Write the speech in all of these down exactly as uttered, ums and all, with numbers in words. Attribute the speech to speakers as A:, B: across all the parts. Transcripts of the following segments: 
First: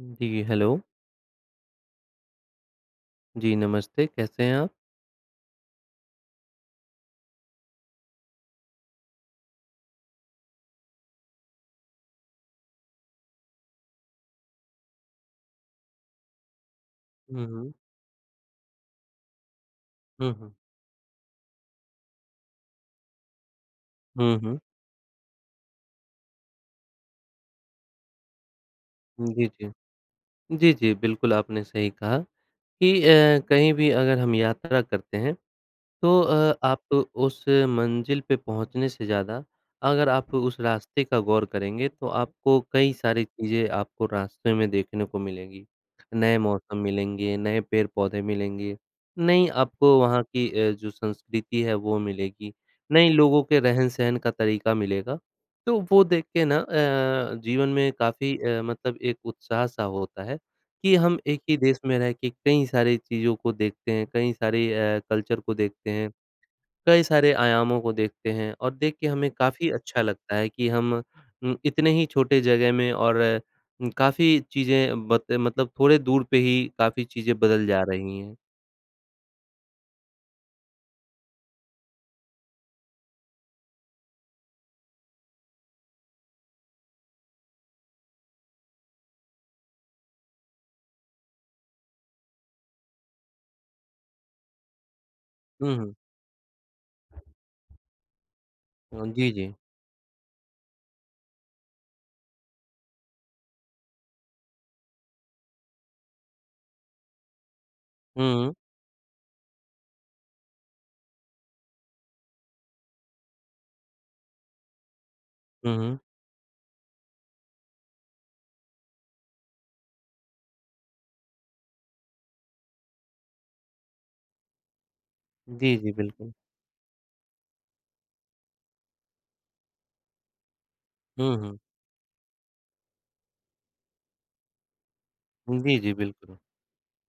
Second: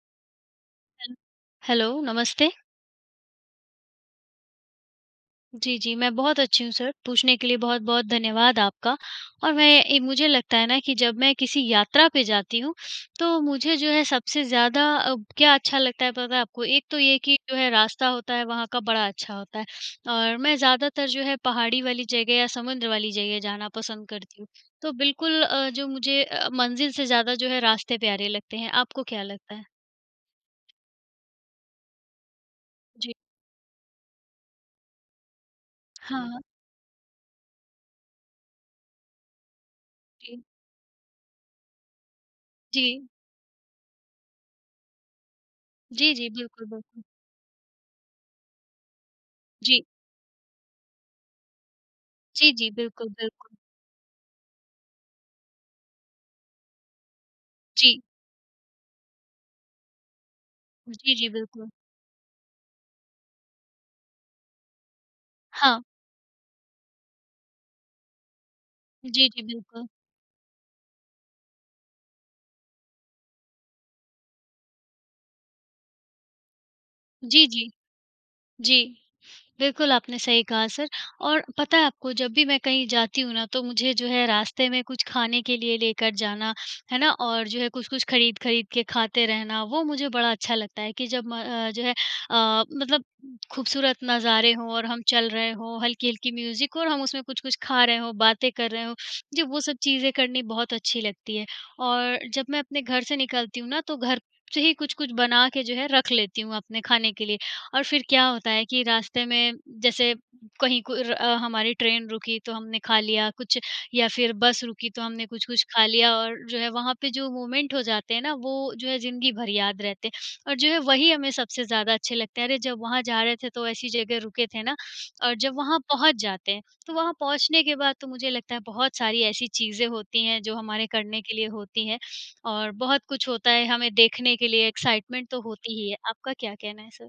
A: जी, hello.
B: Hello, hello, नमस्ते।
A: जी, नमस्ते, कैसे हैं आप?
B: जी, जी, मैं बहुत अच्छी हूँ सर, पूछने के लिए बहुत-बहुत धन्यवाद आपका। और मैं ए मुझे लगता है ना कि जब मैं किसी यात्रा पे जाती हूँ, तो मुझे जो है सबसे ज़्यादा अब क्या अच्छा लगता है, पता है आपको? एक तो ये कि
A: हुँ,
B: जो है
A: हुँ।
B: रास्ता होता है वहाँ का बड़ा अच्छा होता है
A: हुँ,
B: और
A: हुँ।
B: मैं ज़्यादातर जो है पहाड़ी वाली जगह या समुद्र वाली जगह जाना पसंद
A: हुँ,
B: करती हूँ।
A: हुँ।
B: तो बिल्कुल अ, जो मुझे अ, मंज़िल से ज़्यादा जो है रास्ते प्यारे लगते हैं। आपको क्या
A: जी,
B: लगता है?
A: जी। जी, जी, बिल्कुल, आपने सही कहा कि
B: जी।
A: अ, कहीं भी अगर हम यात्रा करते हैं, तो
B: हाँ।
A: अ, आप उस मंज़िल पे पहुँचने से ज़्यादा अगर आप
B: जी।
A: उस रास्ते का गौर करेंगे, तो आपको कई
B: जी।
A: सारी चीज़ें आपको रास्ते में देखने को मिलेंगी।
B: जी, जी,
A: नए
B: बिल्कुल,
A: मौसम
B: बिल्कुल।
A: मिलेंगे, नए पेड़-पौधे मिलेंगे, नई
B: जी।
A: आपको वहाँ की अ, जो संस्कृति है वो मिलेगी,
B: जी, जी, बिल्कुल,
A: नए लोगों
B: बिल्कुल।
A: के रहन-सहन का तरीका मिलेगा। तो वो देख के ना अ, जीवन में
B: जी।
A: काफ़ी अ, मतलब एक उत्साह-सा होता है कि
B: जी,
A: हम
B: जी,
A: एक ही
B: बिल्कुल।
A: देश में रह के कई सारी चीज़ों को देखते हैं, कई सारे अ, कल्चर को
B: हाँ।
A: देखते हैं, कई सारे आयामों को देखते हैं, और देख के
B: जी,
A: हमें
B: जी,
A: काफ़ी
B: बिल्कुल।
A: अच्छा लगता है कि हम उम, इतने ही छोटे जगह में और उम, काफ़ी चीज़ें बत मतलब थोड़े दूर पे ही काफ़ी चीज़ें
B: जी,
A: बदल
B: जी।
A: जा रही हैं।
B: जी, बिल्कुल आपने सही कहा सर। और पता है आपको, जब भी मैं कहीं जाती हूँ ना तो मुझे जो है रास्ते में कुछ खाने के लिए लेकर जाना, है ना, और जो है कुछ-कुछ ख़रीद-ख़रीद के खाते रहना, वो मुझे बड़ा अच्छा लगता है कि जब म अ, जो है अ, मतलब ख़ूबसूरत नज़ारे हों और हम चल रहे
A: हुँ,
B: हों,
A: हुँ।
B: हल्की-हल्की म्यूज़िक और हम उसमें कुछ-कुछ खा रहे हों, बातें कर रहे हों,
A: हाँ, जी,
B: मुझे
A: जी।
B: वो सब चीज़ें करनी बहुत अच्छी लगती है। और जब मैं अपने घर से निकलती हूँ ना, तो घर से ही कुछ-कुछ बना के जो है रख लेती हूँ अपने खाने के लिए। और फिर क्या होता
A: हुँ।
B: है कि रास्ते में जैसे कहीं कुर अ, हमारी ट्रेन रुकी तो हमने खा लिया कुछ, या फिर बस रुकी तो हमने कुछ-कुछ
A: हुँ,
B: खा
A: हुँ।
B: लिया। और जो है वहाँ पे जो मोमेंट हो जाते हैं ना, वो जो है ज़िन्दगी भर याद रहते हैं, और जो है वही हमें सबसे ज़्यादा अच्छे लगते हैं, "अरे जब वहाँ जा रहे थे, तो ऐसी जगह रुके थे ना।" और जब
A: जी,
B: वहाँ
A: जी,
B: पहुँच
A: बिल्कुल।
B: जाते हैं, तो वहाँ पहुँचने के बाद तो मुझे लगता है बहुत सारी ऐसी चीज़ें होती हैं जो हमारे करने के
A: हुँ,
B: लिए
A: हुँ।
B: होती हैं, और बहुत कुछ होता है हमें देखने के लिए, एक्साइटमेंट तो
A: जी,
B: होती ही
A: जी,
B: है। आपका
A: बिल्कुल।
B: क्या कहना है सर?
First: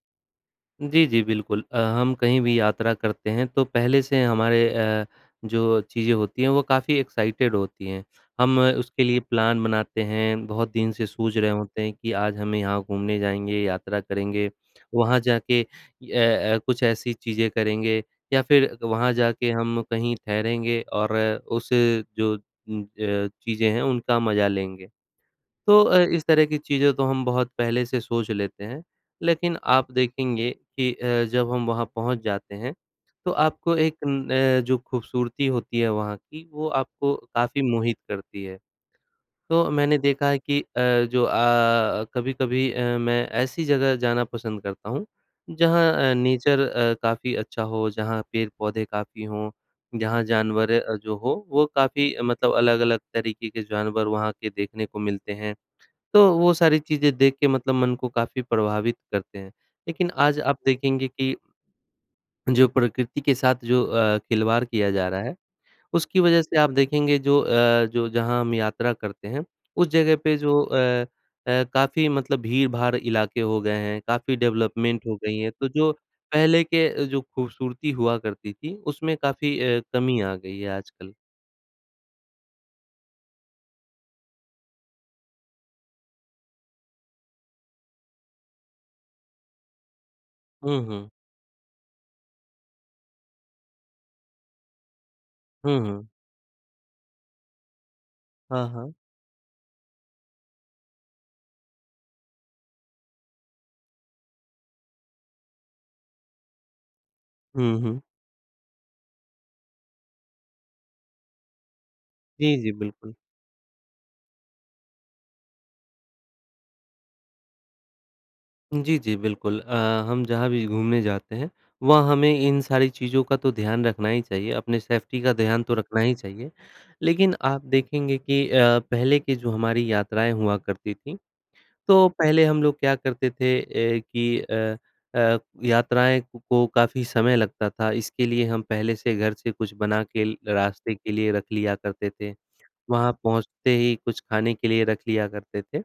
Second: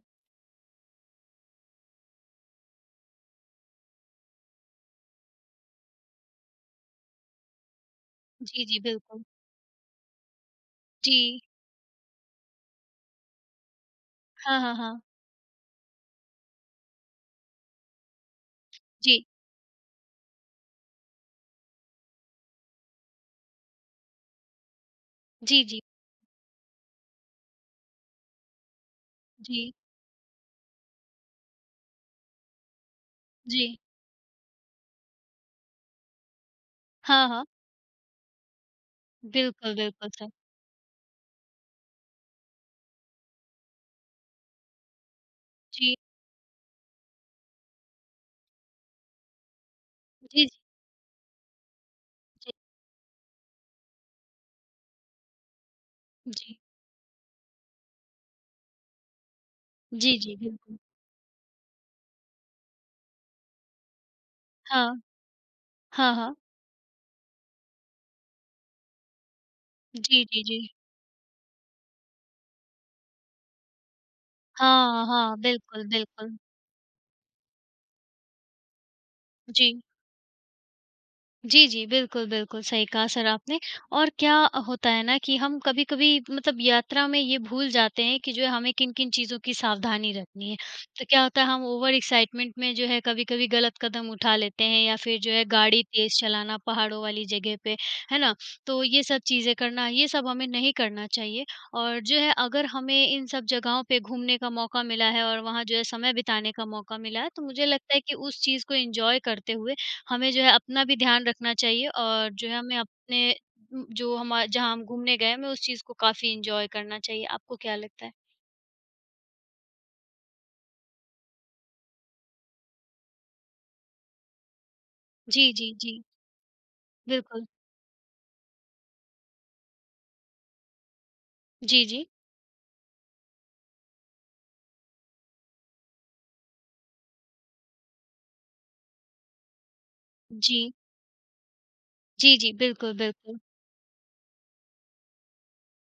A: जी, जी, बिल्कुल अ, हम कहीं भी यात्रा करते हैं तो पहले से हमारे अ, जो चीज़ें होती हैं वो काफ़ी एक्साइटेड होती हैं। हम
B: जी, जी,
A: उसके लिए
B: बिल्कुल।
A: प्लान बनाते हैं बहुत दिन से सूझ
B: जी।
A: रहे होते हैं कि आज हम यहाँ घूमने जाएँगे यात्रा, करेंगे
B: हाँ, हाँ, हाँ।
A: वहाँ जाके अ, कुछ ऐसी चीज़ें करेंगे या फिर वहाँ
B: जी।
A: जाके हम कहीं ठहरेंगे और उसे जो उम अ, चीज़ें हैं उनका मज़ा लेंगे।
B: जी, जी।
A: तो अ, इस तरह की चीज़ें तो हम बहुत पहले से सोच लेते हैं लेकिन
B: जी।
A: आप देखेंगे कि अ, जब हम वहाँ पहुँच जाते हैं तो आपको
B: जी।
A: एक अ, जो खूबसूरती होती है वहाँ की वो आपको
B: हाँ, हाँ।
A: काफ़ी मोहित करती है। तो
B: बिल्कुल,
A: मैंने
B: बिल्कुल
A: देखा
B: सर।
A: है कि अ, जो अ, कभी-कभी अ, मैं ऐसी जगह जाना पसंद करता हूँ
B: जी।
A: जहाँ अ, नेचर अ, काफ़ी अच्छा हो जहाँ पेड़-पौधे काफ़ी हों जहाँ
B: जी, जी।
A: जानवर अ, जो हो, वो काफ़ी
B: जी।
A: मतलब अलग-अलग तरीक़े के जानवर वहाँ के देखने को मिलते हैं। तो वो
B: जी।
A: सारी चीज़ें देख के मतलब मन को काफ़ी प्रभावित करते हैं, लेकिन
B: जी, जी,
A: आज आप
B: बिल्कुल।
A: देखेंगे कि जो प्रकृति के साथ जो अ, खिलवाड़ किया
B: हाँ।
A: जा रहा है
B: हाँ,
A: उसकी
B: हाँ।
A: वजह से आप देखेंगे जो अ, जो जहाँ हम यात्रा करते हैं, उस जगह
B: जी,
A: पे
B: जी,
A: जो
B: जी।
A: अ अ, काफ़ी मतलब भीड़-भाड़ इलाके हो गए हैं। काफ़ी
B: हाँ,
A: डेवलपमेंट हो
B: हाँ,
A: गई हैं तो
B: बिल्कुल,
A: जो
B: बिल्कुल।
A: पहले के अ, जो खूबसूरती हुआ करती थी उसमें काफ़ी
B: जी।
A: अ, कमी आ गई है आजकल।
B: जी, जी, बिल्कुल, बिल्कुल सही कहा सर आपने, और क्या अ, होता है ना कि हम कभी-कभी मतलब यात्रा में ये भूल जाते हैं कि जो है, हमें किन-किन चीज़ों की सावधानी रखनी है।
A: हुँ,
B: तो
A: हुँ।
B: क्या होता है, हम ओवर एक्साइटमेंट में, जो है, कभी-कभी गलत कदम उठा लेते हैं या फिर जो है,
A: हुँ,
B: गाड़ी
A: हुँ।
B: तेज़ चलाना पहाड़ों वाली जगह पे, है ना?
A: हाँ,
B: तो
A: हाँ।
B: ये सब चीज़ें करना, ये सब हमें नहीं करना चाहिए और जो है, अगर हमें इन सब जगहों पे घूमने का मौका मिला है और वहाँ जो है समय बिताने का मौका मिला है, तो मुझे
A: हुँ,
B: लगता है
A: हुँ।
B: कि उस चीज़ को एन्जॉय करते हुए, हमें जो है अपना भी ध्यान रखना चाहिए और जो
A: जी,
B: है,
A: जी,
B: हमें
A: बिल्कुल।
B: अपने उम, जो हमा जहाँ हम घूमने गए हैं, हमें उस चीज़ को काफ़ी एन्जॉय करना चाहिए। आपको क्या लगता है?
A: जी, जी, बिल्कुल अ, हम जहाँ भी घूमने जाते हैं, वहाँ हमें इन सारी चीज़ों का तो ध्यान रखना ही चाहिए, अपने सेफ्टी का
B: जी,
A: ध्यान तो
B: जी,
A: रखना
B: जी।
A: ही चाहिए। लेकिन
B: बिल्कुल।
A: आप देखेंगे कि अ, पहले के जो हमारी यात्राएँ हुआ करती थीं,
B: जी, जी।
A: तो पहले हम लोग क्या करते थे ए कि अ अ, यात्राएँ कु को काफ़ी समय लगता था। इसके लिए हम पहले से घर से कुछ बना के ल
B: जी।
A: रास्ते के लिए रख लिया करते थे।
B: जी, जी, बिल्कुल,
A: वहाँ
B: बिल्कुल।
A: पहुँचते ही कुछ खाने के लिए रख लिया करते थे।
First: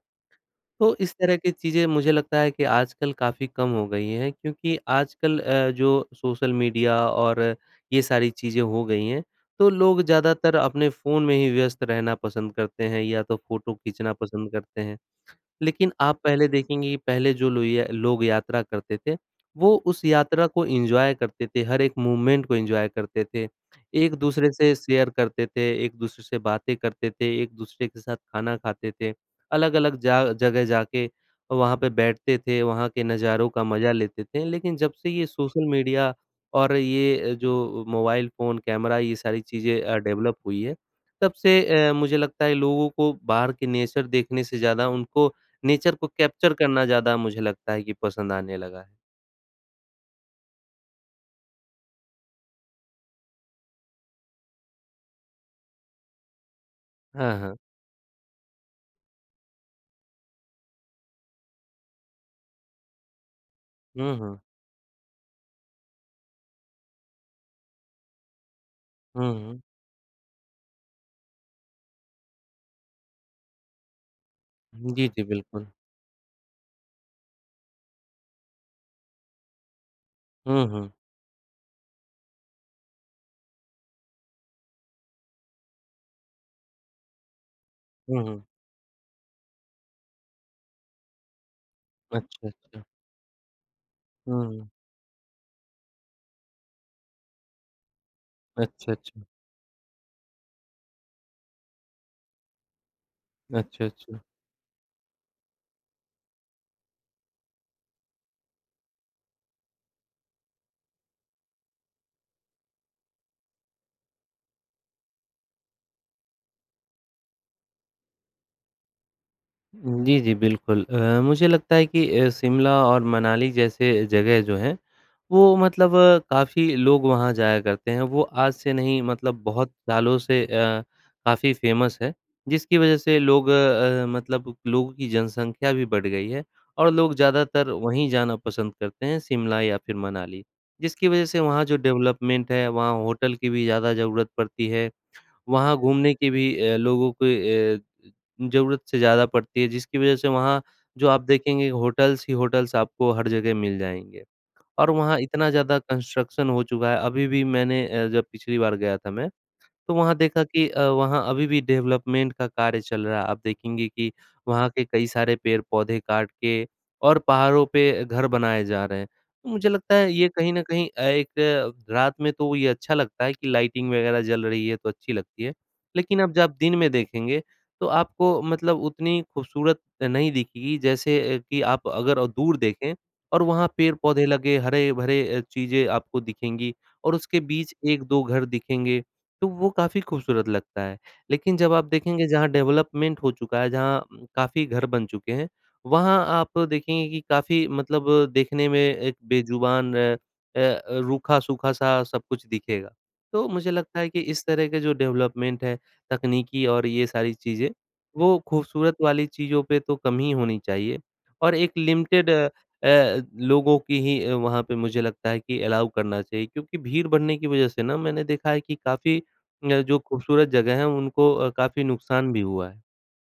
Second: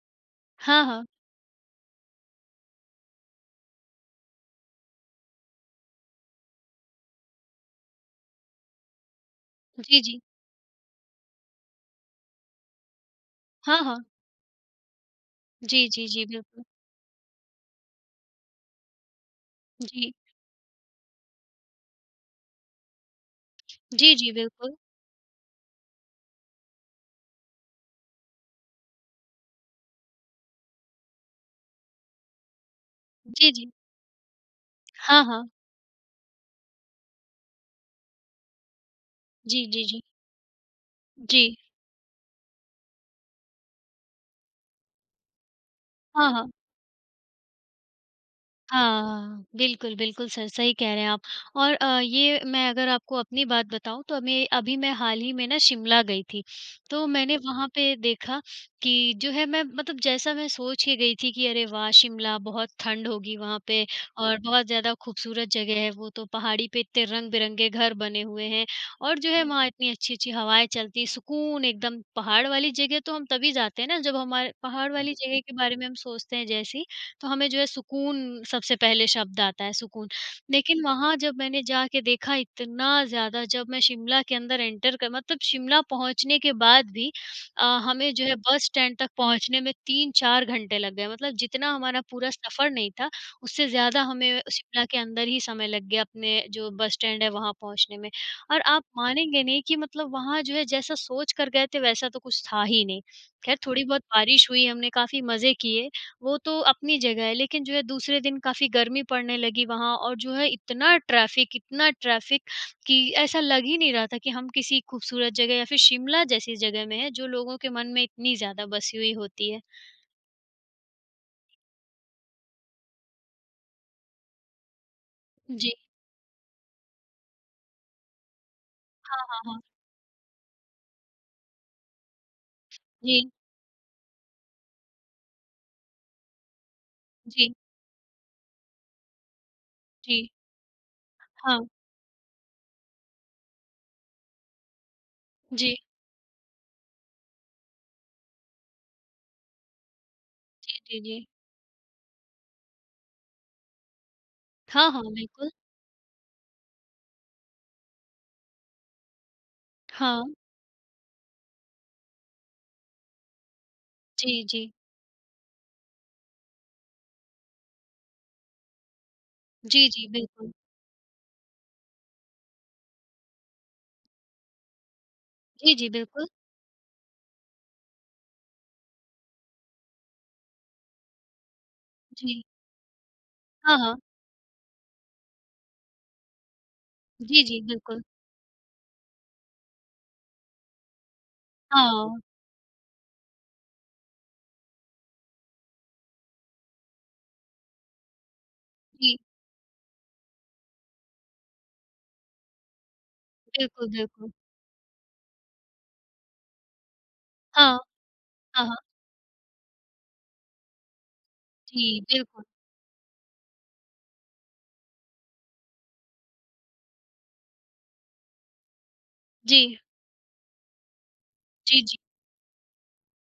B: हाँ,
A: तो
B: हाँ।
A: इस तरह की चीज़ें, मुझे लगता है कि आजकल काफ़ी कम हो गई हैं, क्योंकि आजकल अ, जो सोशल मीडिया और ये सारी चीज़ें हो गई हैं, तो
B: जी,
A: लोग
B: जी।
A: ज़्यादातर अपने फ़ोन में ही व्यस्त रहना पसंद करते हैं या तो फोटो
B: हाँ, हाँ।
A: खींचना पसंद करते हैं।
B: जी,
A: लेकिन
B: जी,
A: आप
B: जी,
A: पहले
B: बिल्कुल।
A: देखेंगे कि पहले जो लुइया लोग यात्रा करते थे, वो उस
B: जी।
A: यात्रा को एन्जॉय करते थे, हर एक मोमेंट को एन्जॉय करते थे,
B: जी,
A: एक
B: जी,
A: दूसरे से
B: बिल्कुल।
A: शेयर करते थे, एक दूसरे से बातें करते थे, एक-दूसरे के साथ खाना खाते थे। अलग-अलग जा जगह जाके अ, वहाँ पे बैठते थे, वहाँ के नज़ारों
B: जी,
A: का
B: जी।
A: मज़ा लेते थे। लेकिन जब से
B: हाँ,
A: ये
B: हाँ।
A: सोशल मीडिया और ये अ, जो मोबाइल फ़ोन, कैमरा, ये सारी
B: जी,
A: चीज़ें
B: जी,
A: अ,
B: जी।
A: डेवलप हुई हैं, तब
B: जी।
A: से अ, मुझे लगता है, लोगों को बाहर के नेचर देखने से ज़्यादा उनको नेचर को
B: हाँ, हाँ।
A: कैप्चर करना ज़्यादा मुझे लगता है कि पसंद आने लगा है।
B: हाँ, हाँ, बिल्कुल, बिल्कुल, सर सही कह रहे हैं आप और अ, ये मैं अगर आपको अपनी बात बताऊँ, तो अमें अभी मैं हाल ही में ना शिमला गई थी। तो मैंने
A: हाँ, हाँ।
B: वहाँ पे देखा कि जो है, मैं मतलब जैसा मैं सोच के गई थी कि अरे, वाह! शिमला, बहुत ठंड होगी वहाँ पे
A: हुँ,
B: और
A: हुँ।
B: बहुत ज़्यादा खूबसूरत जगह है वो, तो पहाड़ी पे इतने रंग-बिरंगे घर बने हुए हैं, और जो
A: हुँ,
B: है
A: हुँ।
B: वहाँ इतनी अच्छी-अच्छी हवाएँ चलती हैं, सुकून एकदम। पहाड़ वाली जगह तो हम तभी जाते हैं ना, जब हमार पहाड़
A: जी,
B: वाली
A: जी,
B: जगह के
A: बिल्कुल।
B: बारे में हम सोचते हैं जैसे ही, तो हमें जो है सुकून सबसे पहले शब्द आता है, सुकून।
A: हुँ,
B: लेकिन
A: हुँ।
B: वहाँ जब मैंने जाके देखा, इतना ज़्यादा जब मैं शिमला के अंदर एंटर कर मतलब शिमला पहुँचने के बाद भी अ, हमें
A: हुँ,
B: जो है
A: हुँ।
B: बस स्टैंड तक पहुँचने में तीन चार घंटे लग गए। मतलब जितना हमारा पूरा
A: अच्छा,
B: सफर
A: अच्छा।
B: नहीं था, उससे ज़्यादा हमें
A: हुँ, हुँ।
B: शिमला के अंदर ही समय लग गया, अपने जो बस स्टैंड है, वहाँ पहुँचने में। और आप
A: अच्छा, अच्छा।
B: मानेंगे नहीं कि मतलब वहाँ जो है, जैसा सोच कर गए थे, वैसा तो कुछ था ही नहीं। ख़ैर थोड़ी
A: अच्छा,
B: बहुत
A: अच्छा।
B: बारिश हुई, हमने काफ़ी मज़े किए, वो तो अपनी जगह है। लेकिन जो है, दूसरे दिन काफ़ी गर्मी पड़ने लगी वहाँ और जो है, इतना ट्रैफिक, इतना ट्रैफिक कि ऐसा लग ही नहीं रहा था कि हम किसी खूबसूरत जगह या फिर शिमला जैसी जगह में है, जो लोगों के मन में इतनी ज़्यादा बसी हुई होती है।
A: जी, जी, बिल्कुल अ, मुझे लगता है कि अ, शिमला और मनाली जैसे जगह जो हैं, वो
B: जी।
A: मतलब काफ़ी लोग वहाँ जाया करते हैं। वो आज से नहीं,
B: हाँ, हाँ,
A: मतलब
B: हाँ।
A: बहुत सालों से अ, काफ़ी फ़ेमस है, जिसकी वजह से
B: जी।
A: लोग अ, मतलब लोगों की जनसँख्या भी बढ़ गई है और लोग
B: जी।
A: ज़्यादातर वहीं जाना पसंद करते हैं, शिमला या फिर
B: जी।
A: मनाली, जिसकी वजह से वहाँ
B: हाँ।
A: जो डेवलपमेंट है, वहाँ होटल की भी ज़्यादा ज़रूरत पड़ती है। वहाँ
B: जी।
A: घूमने की भी अ, लोगों के अ, ज़रूरत से ज़्यादा पड़ती है, जिसकी वजह से वहाँ
B: जी, जी,
A: जो आप
B: जी।
A: देखेंगे, होटल्स ही होटल्स आपको हर जगह मिल जाएँगे।
B: हाँ,
A: और
B: हाँ,
A: वहाँ इतना
B: बिल्कुल।
A: ज़्यादा कंस्ट्रक्शन हो चुका है, अभी भी मैंने अ, जब पिछली बार गया था मैं, तो वहाँ
B: हाँ।
A: देखा कि अ, वहाँ अभी भी डेवलपमेंट का कार्य चल रहा है। आप देखेंगे कि
B: जी,
A: वहाँ
B: जी।
A: के कई सारे पेड़-पौधे काट के और पहाड़ों पे घर बनाए जा रहे हैं। मुझे
B: जी,
A: लगता
B: जी,
A: है, ये कहीं
B: बिल्कुल।
A: न कहीं अ, एक रात में तो वो ये अच्छा लगता है कि लाइटिंग वगैरह जल रही है, तो अच्छी लगती है।
B: जी, जी,
A: लेकिन
B: बिल्कुल।
A: अब जब आप दिन में देखेंगे, तो आपको मतलब उतनी खूबसूरत नहीं दिखेगी, जैसे अ, कि आप अगर
B: जी।
A: दूर देखें और वहाँ
B: हाँ, हाँ।
A: पेड़-पौधे लगें, हरे-भरे अ, चीजें आपको दिखेंगी और उसके
B: जी, जी,
A: बीच एक
B: बिल्कुल।
A: दो घर दिखेंगे, तो वो काफ़ी खूबसूरत लगता है। लेकिन जब आप
B: हाँ।
A: देखेंगे, जहाँ डेवलपमेंट हो चुका है, जहाँ काफ़ी घर बन चुके हैं, वहाँ आप देखेंगे कि काफ़ी मतलब देखने में एक
B: जी।
A: बेज़ुबान अ अ, रूखा-सूखा सा सब कुछ दिखेगा। तो मुझे
B: बिल्कुल,
A: लगता है कि
B: बिल्कुल।
A: इस तरह के जो डेवलपमेंट है, तकनीकी और ये सारी चीज़ें,
B: हाँ।
A: वो
B: हाँ, हाँ।
A: खूबसूरत वाली चीज़ों पे तो कम ही होनी चाहिए। और एक
B: जी,
A: लिमिटेड
B: बिल्कुल।
A: अ, लोगों की ही, वहाँ पे मुझे लगता है कि अलाउ करना चाहिए। क्योंकि भीड़ बढ़ने की वजह से ना, मैंने देखा है कि काफ़ी
B: जी।
A: अ, जो खूबसूरत जगह हैं, उनको अ,
B: जी,
A: काफ़ी
B: जी।
A: नुकसान भी हुआ है।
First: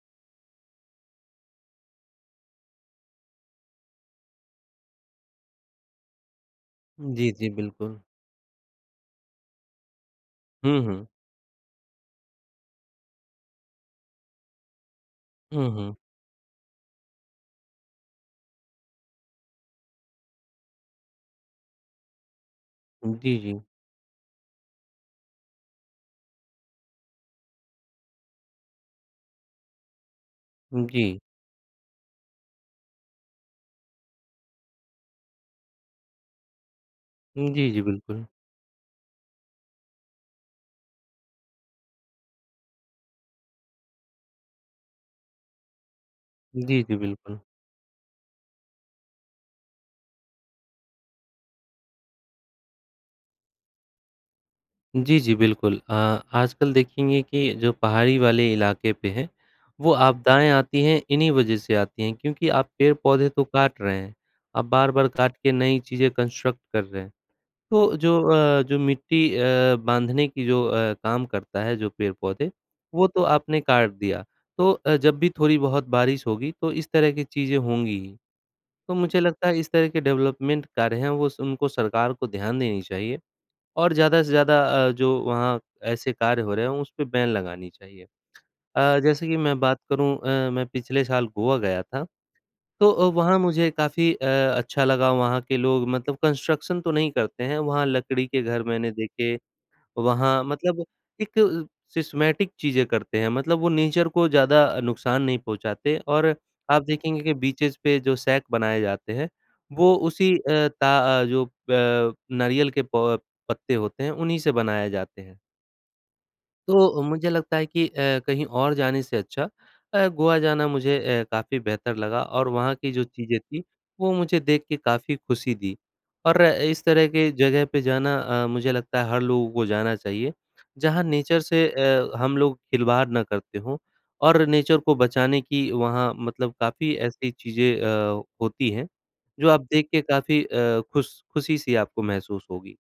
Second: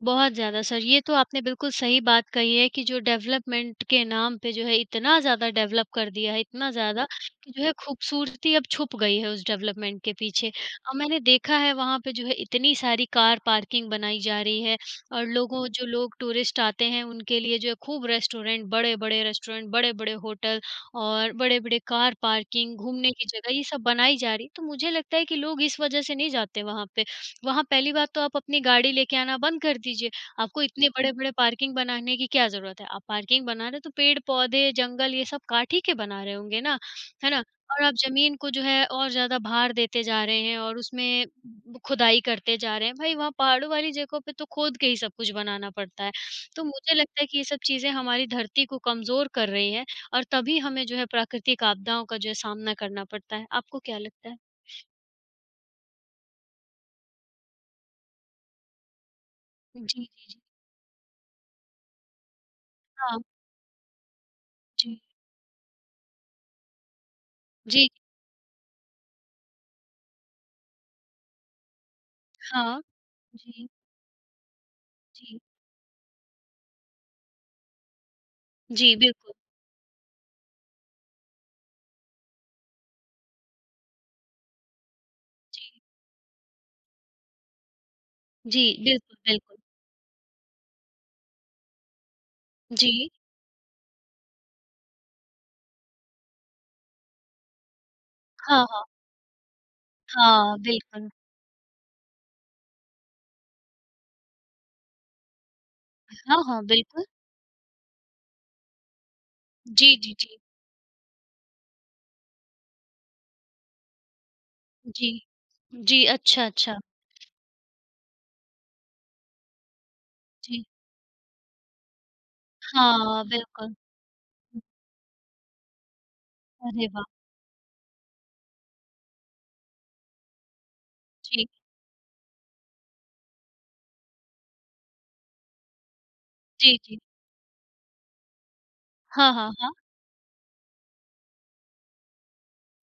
B: बहुत ज़्यादा सर, ये तो आपने बिल्कुल सही बात कही है कि जो डेवलपमेंट के नाम पे जो है इतना ज़्यादा डेवलप कर दिया है इतना ज़्यादा,
A: जी, जी,
B: कि जो है
A: बिल्कुल।
B: खूबसूरती अब छुप गई है उस डेवलपमेंट के पीछे।
A: हुँ,
B: औ
A: हुँ।
B: मैंने देखा है वहाँ पे जो है इतनी सारी कार पार्किंग बनाई जा रही है और लोगों जो
A: उहुँ।
B: लोग टूरिस्ट आते हैं, उनके लिए जो है खूब रेस्टोरेंट बड़े-बड़े रेस्टोरेंट बड़े-बड़े होटल और बड़े-बड़े कार पार्किंग, घूमने
A: उम,
B: की
A: जी,
B: जगह
A: जी।
B: ये सब बनाई जा रही है। तो मुझे लगता है कि लोग इस वजह से नहीं जाते वहाँ पे। वहाँ पहली बात तो आप अपनी गाड़ी लेके आना बंद कर दीजिए, आपको
A: हुँ,
B: इतने
A: जी।
B: बड़े-बड़े पार्किंग बनाने की क्या ज़रूरत है। आप पार्किंग बना रहे हैं तो पेड़-पौधे, जंगल ये सब काट ही के बना रहे होंगे ना, है ना?
A: हुँ, जी, जी,
B: और आप
A: बिल्कुल।
B: ज़मीन को जो है और ज़्यादा भार देते जा रहे हैं और उसमें खुदाई करते जा रहे हैं। भाई, वहाँ पहाड़ों वाली जगहों पे तो खोद के ही सब कुछ बनाना पड़ता है। तो
A: जी, जी,
B: मुझे लगता है कि
A: बिल्कुल।
B: ये सब चीज़ें हमारी धरती को कमज़ोर कर रही हैं और तभी हमें जो है प्राकृतिक आपदाओं का जो है सामना करना पड़ता है। आपको क्या लगता है?
A: जी, जी, बिल्कुल। अ, आजकल देखेंगे कि जो पहाड़ी वाले इलाके पे हैं,
B: जी,
A: वो
B: जी, जी।
A: आपदाएँ आती हैं इन्हीं वजह से आती हैं क्योंकि आप
B: हाँ।
A: पेड़-पौधे तो काट रहे हैं। आप
B: जी।
A: बार-बार काट के नई चीज़ें कंस्ट्रक्ट कर रहे हैं,
B: जी।
A: तो जो अ, जो मिट्टी अ, बाँधने की जो अ, काम करता है जो पेड़-पौधे,
B: हाँ,
A: वो तो आपने
B: जी।
A: काट दिया तो अ, जब भी
B: जी।
A: थोड़ी-बहुत बारिश होगी तो इस तरह की चीज़ें होंगी ही। तो
B: जी,
A: मुझे
B: बिल्कुल।
A: लगता है इस तरह के डेवलपमेंट कार्य हैं वो स उनको सरकार को ध्यान देनी चाहिए और ज़्यादा से ज़्यादा अ, जो वहाँ
B: जी।
A: ऐसे कार्य हो रहे हैं, उस पे बैन लगानी चाहिए।
B: जी,
A: अ,
B: बिल्कुल,
A: जैसे कि
B: बिल्कुल।
A: मैं बात करूँ अ, मैं पिछले साल गोवा गया था, तो अ,
B: जी।
A: वहाँ मुझे काफ़ी अ, अच्छा लगा। वहाँ के लोग मतलब कंस्ट्रक्शन तो नहीं करते हैं, वहाँ लकड़ी के घर
B: हाँ, हाँ।
A: मैंने देखे। वहाँ
B: हाँ,
A: मतलब
B: बिल्कुल।
A: एक अ, सिस्टमेटिक चीज़ें करते हैं मतलब वो नेचर को ज़्यादा अ, नुकसान नहीं पहुँचाते
B: ह
A: और
B: हाँ, हाँ,
A: आप
B: बिल्कुल।
A: देखेंगे कि बीचेज़ पे जो सैट बनाए जाते हैं, वो
B: जी, जी,
A: उसी
B: जी।
A: अ, ता अ, जो प नारियल के प पत्ते होते हैं, उन्हीं से बनाए
B: जी,
A: जाते हैं।
B: जी, अच्छा, अच्छा।
A: तो अ, मुझे लगता है कि अ, कहीं और जाने से अच्छा अ, गोवा
B: जी।
A: जाना मुझे अ, काफ़ी बेहतर लगा और वहाँ की जो
B: हाँ,
A: चीज़ें थीं,
B: बिल्कुल।
A: वो मुझे देख के काफ़ी खुशी दी। और इस
B: अरे
A: तरह
B: वाह!
A: के जगह पे जाना अ, मुझे लगता है हर लोगों को जाना चाहिए, जहाँ नेचर
B: जी।
A: से अ, हम लोग खिलवाड़ ना करते हों और नेचर को बचाने की वहाँ मतलब
B: जी,
A: काफ़ी
B: जी।
A: ऐसी चीज़ें अ, होती हैं,
B: हाँ,
A: जो
B: हाँ,
A: आप
B: हाँ।
A: देख के काफ़ी अ, खुश खुशी-सी आपको महसूस होगी।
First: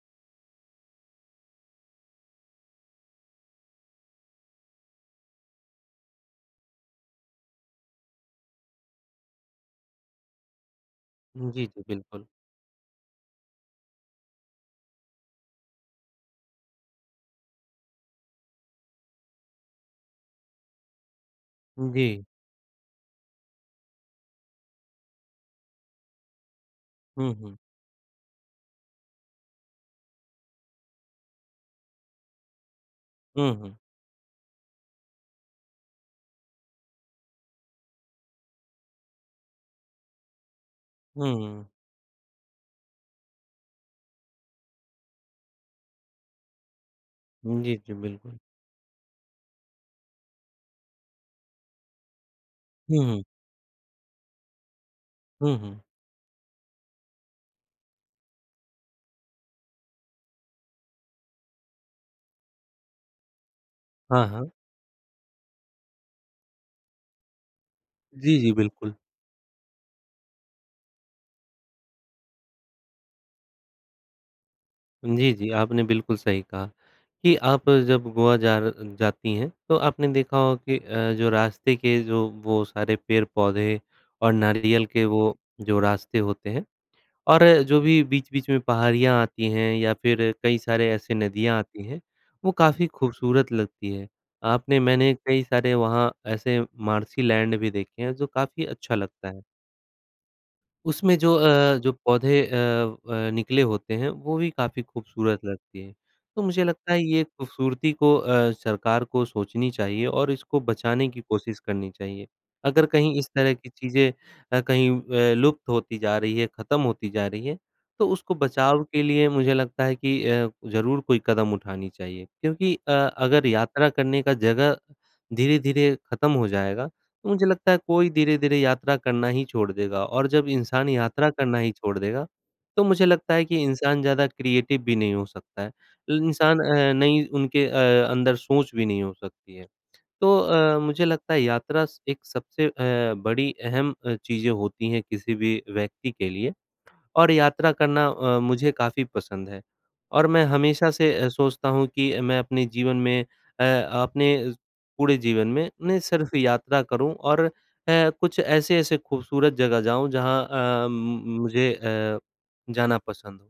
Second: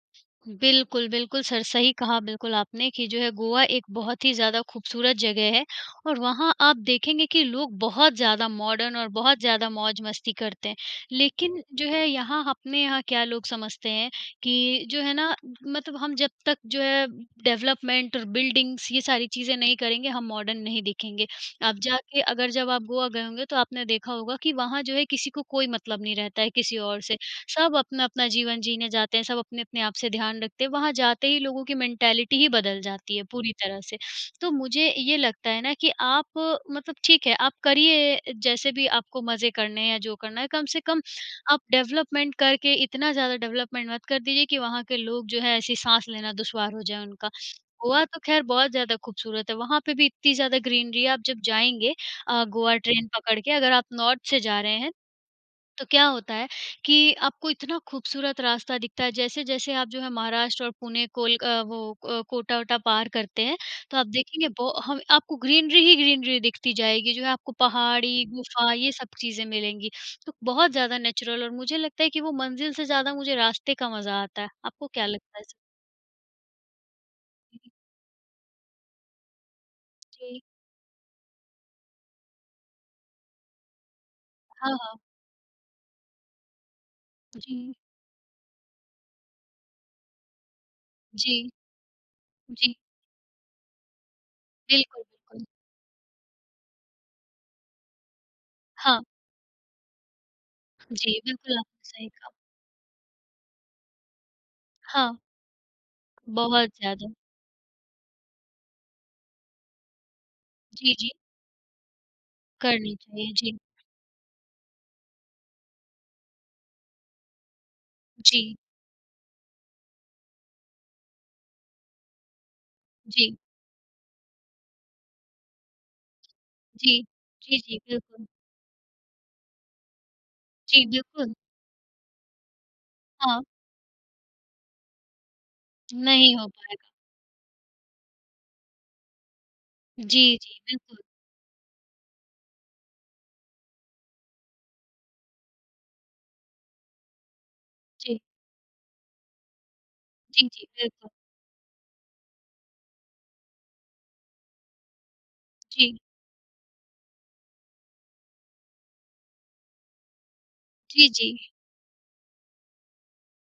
B: बिल्कुल, बिल्कुल, सर सही कहा बिल्कुल आपने कि जो है गोवा एक बहुत ही ज़्यादा खूबसूरत जगह है और वहाँ आप देखेंगे कि लोग बहुत ज़्यादा मॉडर्न और बहुत ज़्यादा मौज-मस्ती करते हैं।
A: हुँ,
B: लेकिन
A: जी, जी,
B: जो है
A: बिल्कुल।
B: यहाँ अपने यहाँ क्या लोग समझते हैं कि जो है ना मतब हम जब तक जो है डेवलपमेंट और बिल्डिंग्स ये सारी चीज़ें नहीं करेंगे, हम मॉडर्न नहीं दिखेंगे। आप
A: उम,
B: जाके
A: जी।
B: अगर जब आप गोवा गए होंगे तो आपने देखा होगा कि वहाँ जो है किसी को कोई मतलब नहीं रहता है किसी और से।
A: हुँ, हुँ।
B: सब अपना-अपना जीवन जीने जाते हैं, सब अपने-अपने आप से ध्यान रखते हैं। वहाँ जाते ही लोगों की मेन्टैलिटी ही बदल जाती है
A: हुँ,
B: पूरी
A: हुँ।
B: तरह से। तो मुझे ये लगता है ना कि आप मतलब ठीक है, आप करिए जैसे भी आपको मज़े करने हैं या जो करना है, कम से कम
A: हुँ,
B: आप
A: हुँ।
B: डेवलपमेंट करके इतना ज़्यादा डेवलपमेंट मत कर दीजिए कि वहाँ के लोग जो हैं ऐसी साँस लेना दुश्वार हो जाए उनका।
A: हुँ, जी, जी,
B: गोवा तो
A: बिल्कुल।
B: खैर बहुत ज़्यादा खूबसूरत है, वहाँ पे भी इतनी ज़्यादा ग्रीनरी है। आप जब जाएँगे अ, गोवा
A: हुँ,
B: ट्रेन
A: हुँ।
B: पकड़ के अगर आप नॉर्थ से जा रहे हैं,
A: हुँ, हुँ।
B: तो क्या होता है कि आपको इतना खूबसूरत रास्ता दिखता है। जैसे-जैसे आप जो है महाराष्ट्र और पुणे कोलक वो अ, कोटा-वोटा पार करते हैं, तो आप
A: हाँ,
B: देखेंगे
A: हाँ।
B: बो हव आपको ग्रीनरी ही ग्रीनरी दिखती जाएगी जो है आपको पहाड़ी,
A: जी, जी,
B: गुफा ये
A: बिल्कुल।
B: सब चीज़ें मिलेंगी, तो बहुत ज़्यादा नेचुरल और मुझे लगता है कि वो मंज़िल से ज़्यादा मुझे रास्ते का मज़ा आता है। आपको क्या
A: जी,
B: लगता है
A: जी,
B: सर?
A: आपने बिल्कुल सही कहा, कि आप जब गोवा जा र जाती हैं, तो आपने देखा
B: जी।
A: होगा कि अ, जो रास्ते के जो वो सारे पेड़-पौधे और
B: हाँ,
A: नारियल
B: हाँ।
A: के वो जो रास्ते होते हैं और
B: जी।
A: जो भी बीच-बीच में पहाड़ियाँ आती हैं या फिर कई सारे ऐसे
B: जी,
A: नदियाँ आती हैं, वो
B: जी।
A: काफ़ी खूबसूरत लगती हैं। आपने
B: बिल्कुल,
A: मैंने
B: बिल्कुल।
A: कई सारे वहाँ ऐसे मार्शी लैंड भी देखे हैं जो काफ़ी अच्छा
B: हाँ।
A: लगता है। उसमें
B: जी,
A: जो
B: बिल्कुल,
A: अ,
B: आपने
A: जो
B: सही कहा।
A: पौधे अ, व निकले होते हैं वो भी काफ़ी
B: हाँ।
A: खूबसूरत लगती हैं तो मुझे
B: बहुत
A: लगता है
B: ज़्यादा।
A: ये खूबसूरती को अ, सरकार को सोचनी चाहिए और इसको
B: जी,
A: बचाने
B: जी।
A: की कोशिश करनी चाहिए। अगर
B: करनी
A: कहीं इस
B: चाहिए,
A: तरह
B: जी।
A: की चीज़ें अ, कहीं व लुप्त होती जा रही है खत्म होती जा रही है तो उसको
B: जी।
A: बचाव के लिए मुझे लगता है कि अ, ज़रूर कोई कदम उठानी चाहिए क्योंकि अ,
B: जी।
A: अगर यात्रा करने का जगह धीरे-धीरे खत्म हो जाएगा,
B: जी,
A: तो मुझे
B: जी,
A: लगता
B: जी,
A: है कोई
B: बिल्कुल।
A: धीरे-धीरे यात्रा करना ही छोड़ देगा और जब
B: जी,
A: इंसान यात्रा
B: बिल्कुल।
A: करना ही छोड़ देगा, तो मुझे लगता
B: हाँ।
A: है कि इंसान ज़्यादा क्रिएटिव भी नहीं हो सकता है।
B: नहीं हो
A: इंसान
B: पायेगा।
A: अ, नई उनके अ, अंदर सोच भी नहीं हो सकती है।
B: जी,
A: तो
B: जी,
A: अ,
B: बिल्कुल।
A: मुझे लगता है यात्रा स एक सबसे अ, बड़ी अहम अ, चीज़ें होती हैं किसी भी व्यक्ति के लिए और यात्रा करना
B: जी।
A: अ, मुझे काफ़ी पसंद है और मैं
B: जी, जी,
A: हमेशा
B: बिल्कुल।
A: से अ, सोचता हूँ कि मैं अपने जीवन में अ, अपने पूरे जीवन में
B: जी।
A: नहीं सिर्फ यात्रा करूँ और अ, कुछ ऐसे-ऐसी खूबसूरत जगह जाऊँ, जहाँ अ,
B: जी,
A: म
B: जी।
A: मुझे अ, जाना पसंद हो।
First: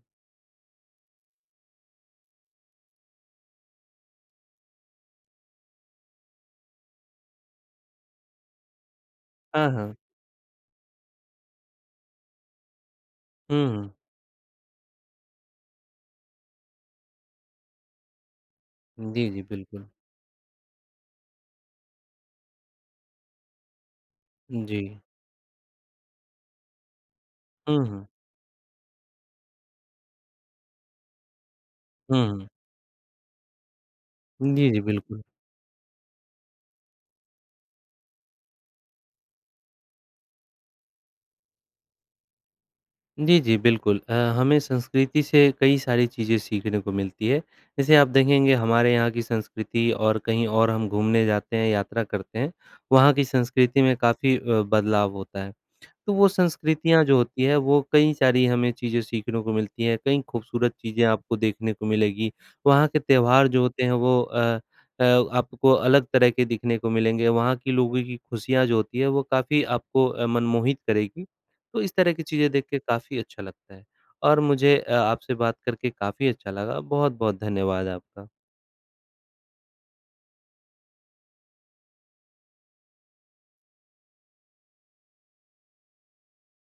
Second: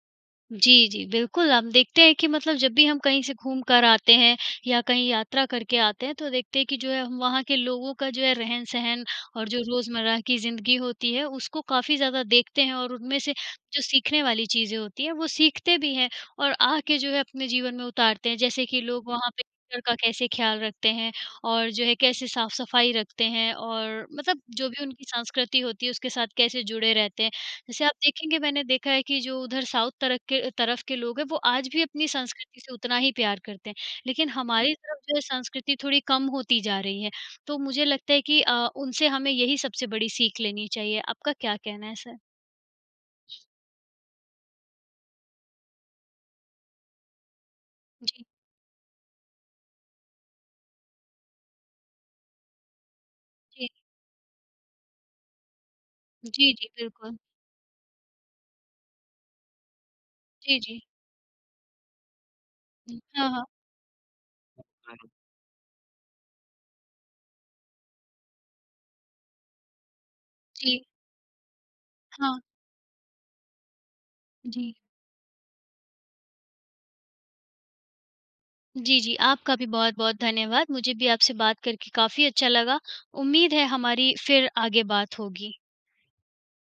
B: जी, जी, बिल्कुल, हम देखते हैं कि मतलब जब भी हम कहीं से घूम कर आते हैं या कहीं यात्रा करके आते हैं, तो देखते हैं कि जो है हम वहाँ के लोगों का जो है रहन-सहन और जो
A: हाँ, हाँ।
B: रोज़मर्रा की जिंदगी होती है, उसको काफ़ी ज़्यादा देखते हैं, और उनमें से
A: हुँ,
B: जो
A: हुँ।
B: सीखने वाली चीज़ें होती हैं, वो सीखते भी हैं और आके जो है अपने जीवन में उतारते हैं। जैसे कि लोग
A: जी,
B: वहाँ
A: जी,
B: पे घर
A: बिल्कुल।
B: का कैसे ख्याल रखते हैं, और जो है कैसे साफ-सफाई रखते हैं, और मतलब जो भी
A: जी।
B: उनकी संस्कृति होती है, उसके साथ कैसे जुड़े रहते हैं। जैसे
A: हुँ,
B: आप
A: हुँ।
B: देखेंगे, मैंने देखा है कि जो उधर साउथ तरक के तरफ के लोग हैं, वो आज भी अपनी
A: हुँ।
B: संस्कृति से उतना ही प्यार करते हैं, लेकिन
A: जी,
B: हमारी
A: जी,
B: तरफ जो है
A: बिल्कुल।
B: संस्कृति थोड़ी कम होती जा रही है। तो मुझे लगता है कि अ, उनसे हमें यही सबसे बड़ी सीख लेनी चाहिए। आपका क्या कहना है सर?
A: जी, जी, बिल्कुल अ, हमें संस्कृति से कई सारी चीज़ें सीखने को मिलती हैं। जैसे आप
B: जी।
A: देखेंगे, हमारे यहाँ की संस्कृति और कहीं और हम घूमने जाते हैं, यात्रा करते हैं, वहाँ की
B: जी।
A: संस्कृति में काफ़ी अ, बदलाव होता है। तो वो
B: जी, जी,
A: संस्कृतियाँ जो
B: बिल्कुल।
A: होती हैं, वो कई सारी हमें चीज़ें सीखने को मिलती हैं, कई
B: जी,
A: खूबसूरत
B: जी।
A: चीज़ें आपको देखने को मिलेगी। वहाँ के
B: हाँ, हाँ।
A: त्यौहार जो होते हैं वो अ अ, आपको अलग तरह के दिखने को मिलेंगे, वहाँ के लोगों की खुशियाँ जो होती हैं, वो काफ़ी आपको अ, मनमोहित
B: जी।
A: करेगी। तो इस तरह की
B: हाँ।
A: चीज़ें देख के काफ़ी अच्छा लगता है। और
B: जी।
A: मुझे अ, आपसे बात करके काफ़ी अच्छा लगा, बहुत-बहुत धन्यवाद आपका।
B: जी, जी, आपका भी बहुत-बहुत धन्यवाद। मुझे भी आपसे बात करके काफ़ी अच्छा लगा। उम्मीद है हमारी फिर आगे बात होगी।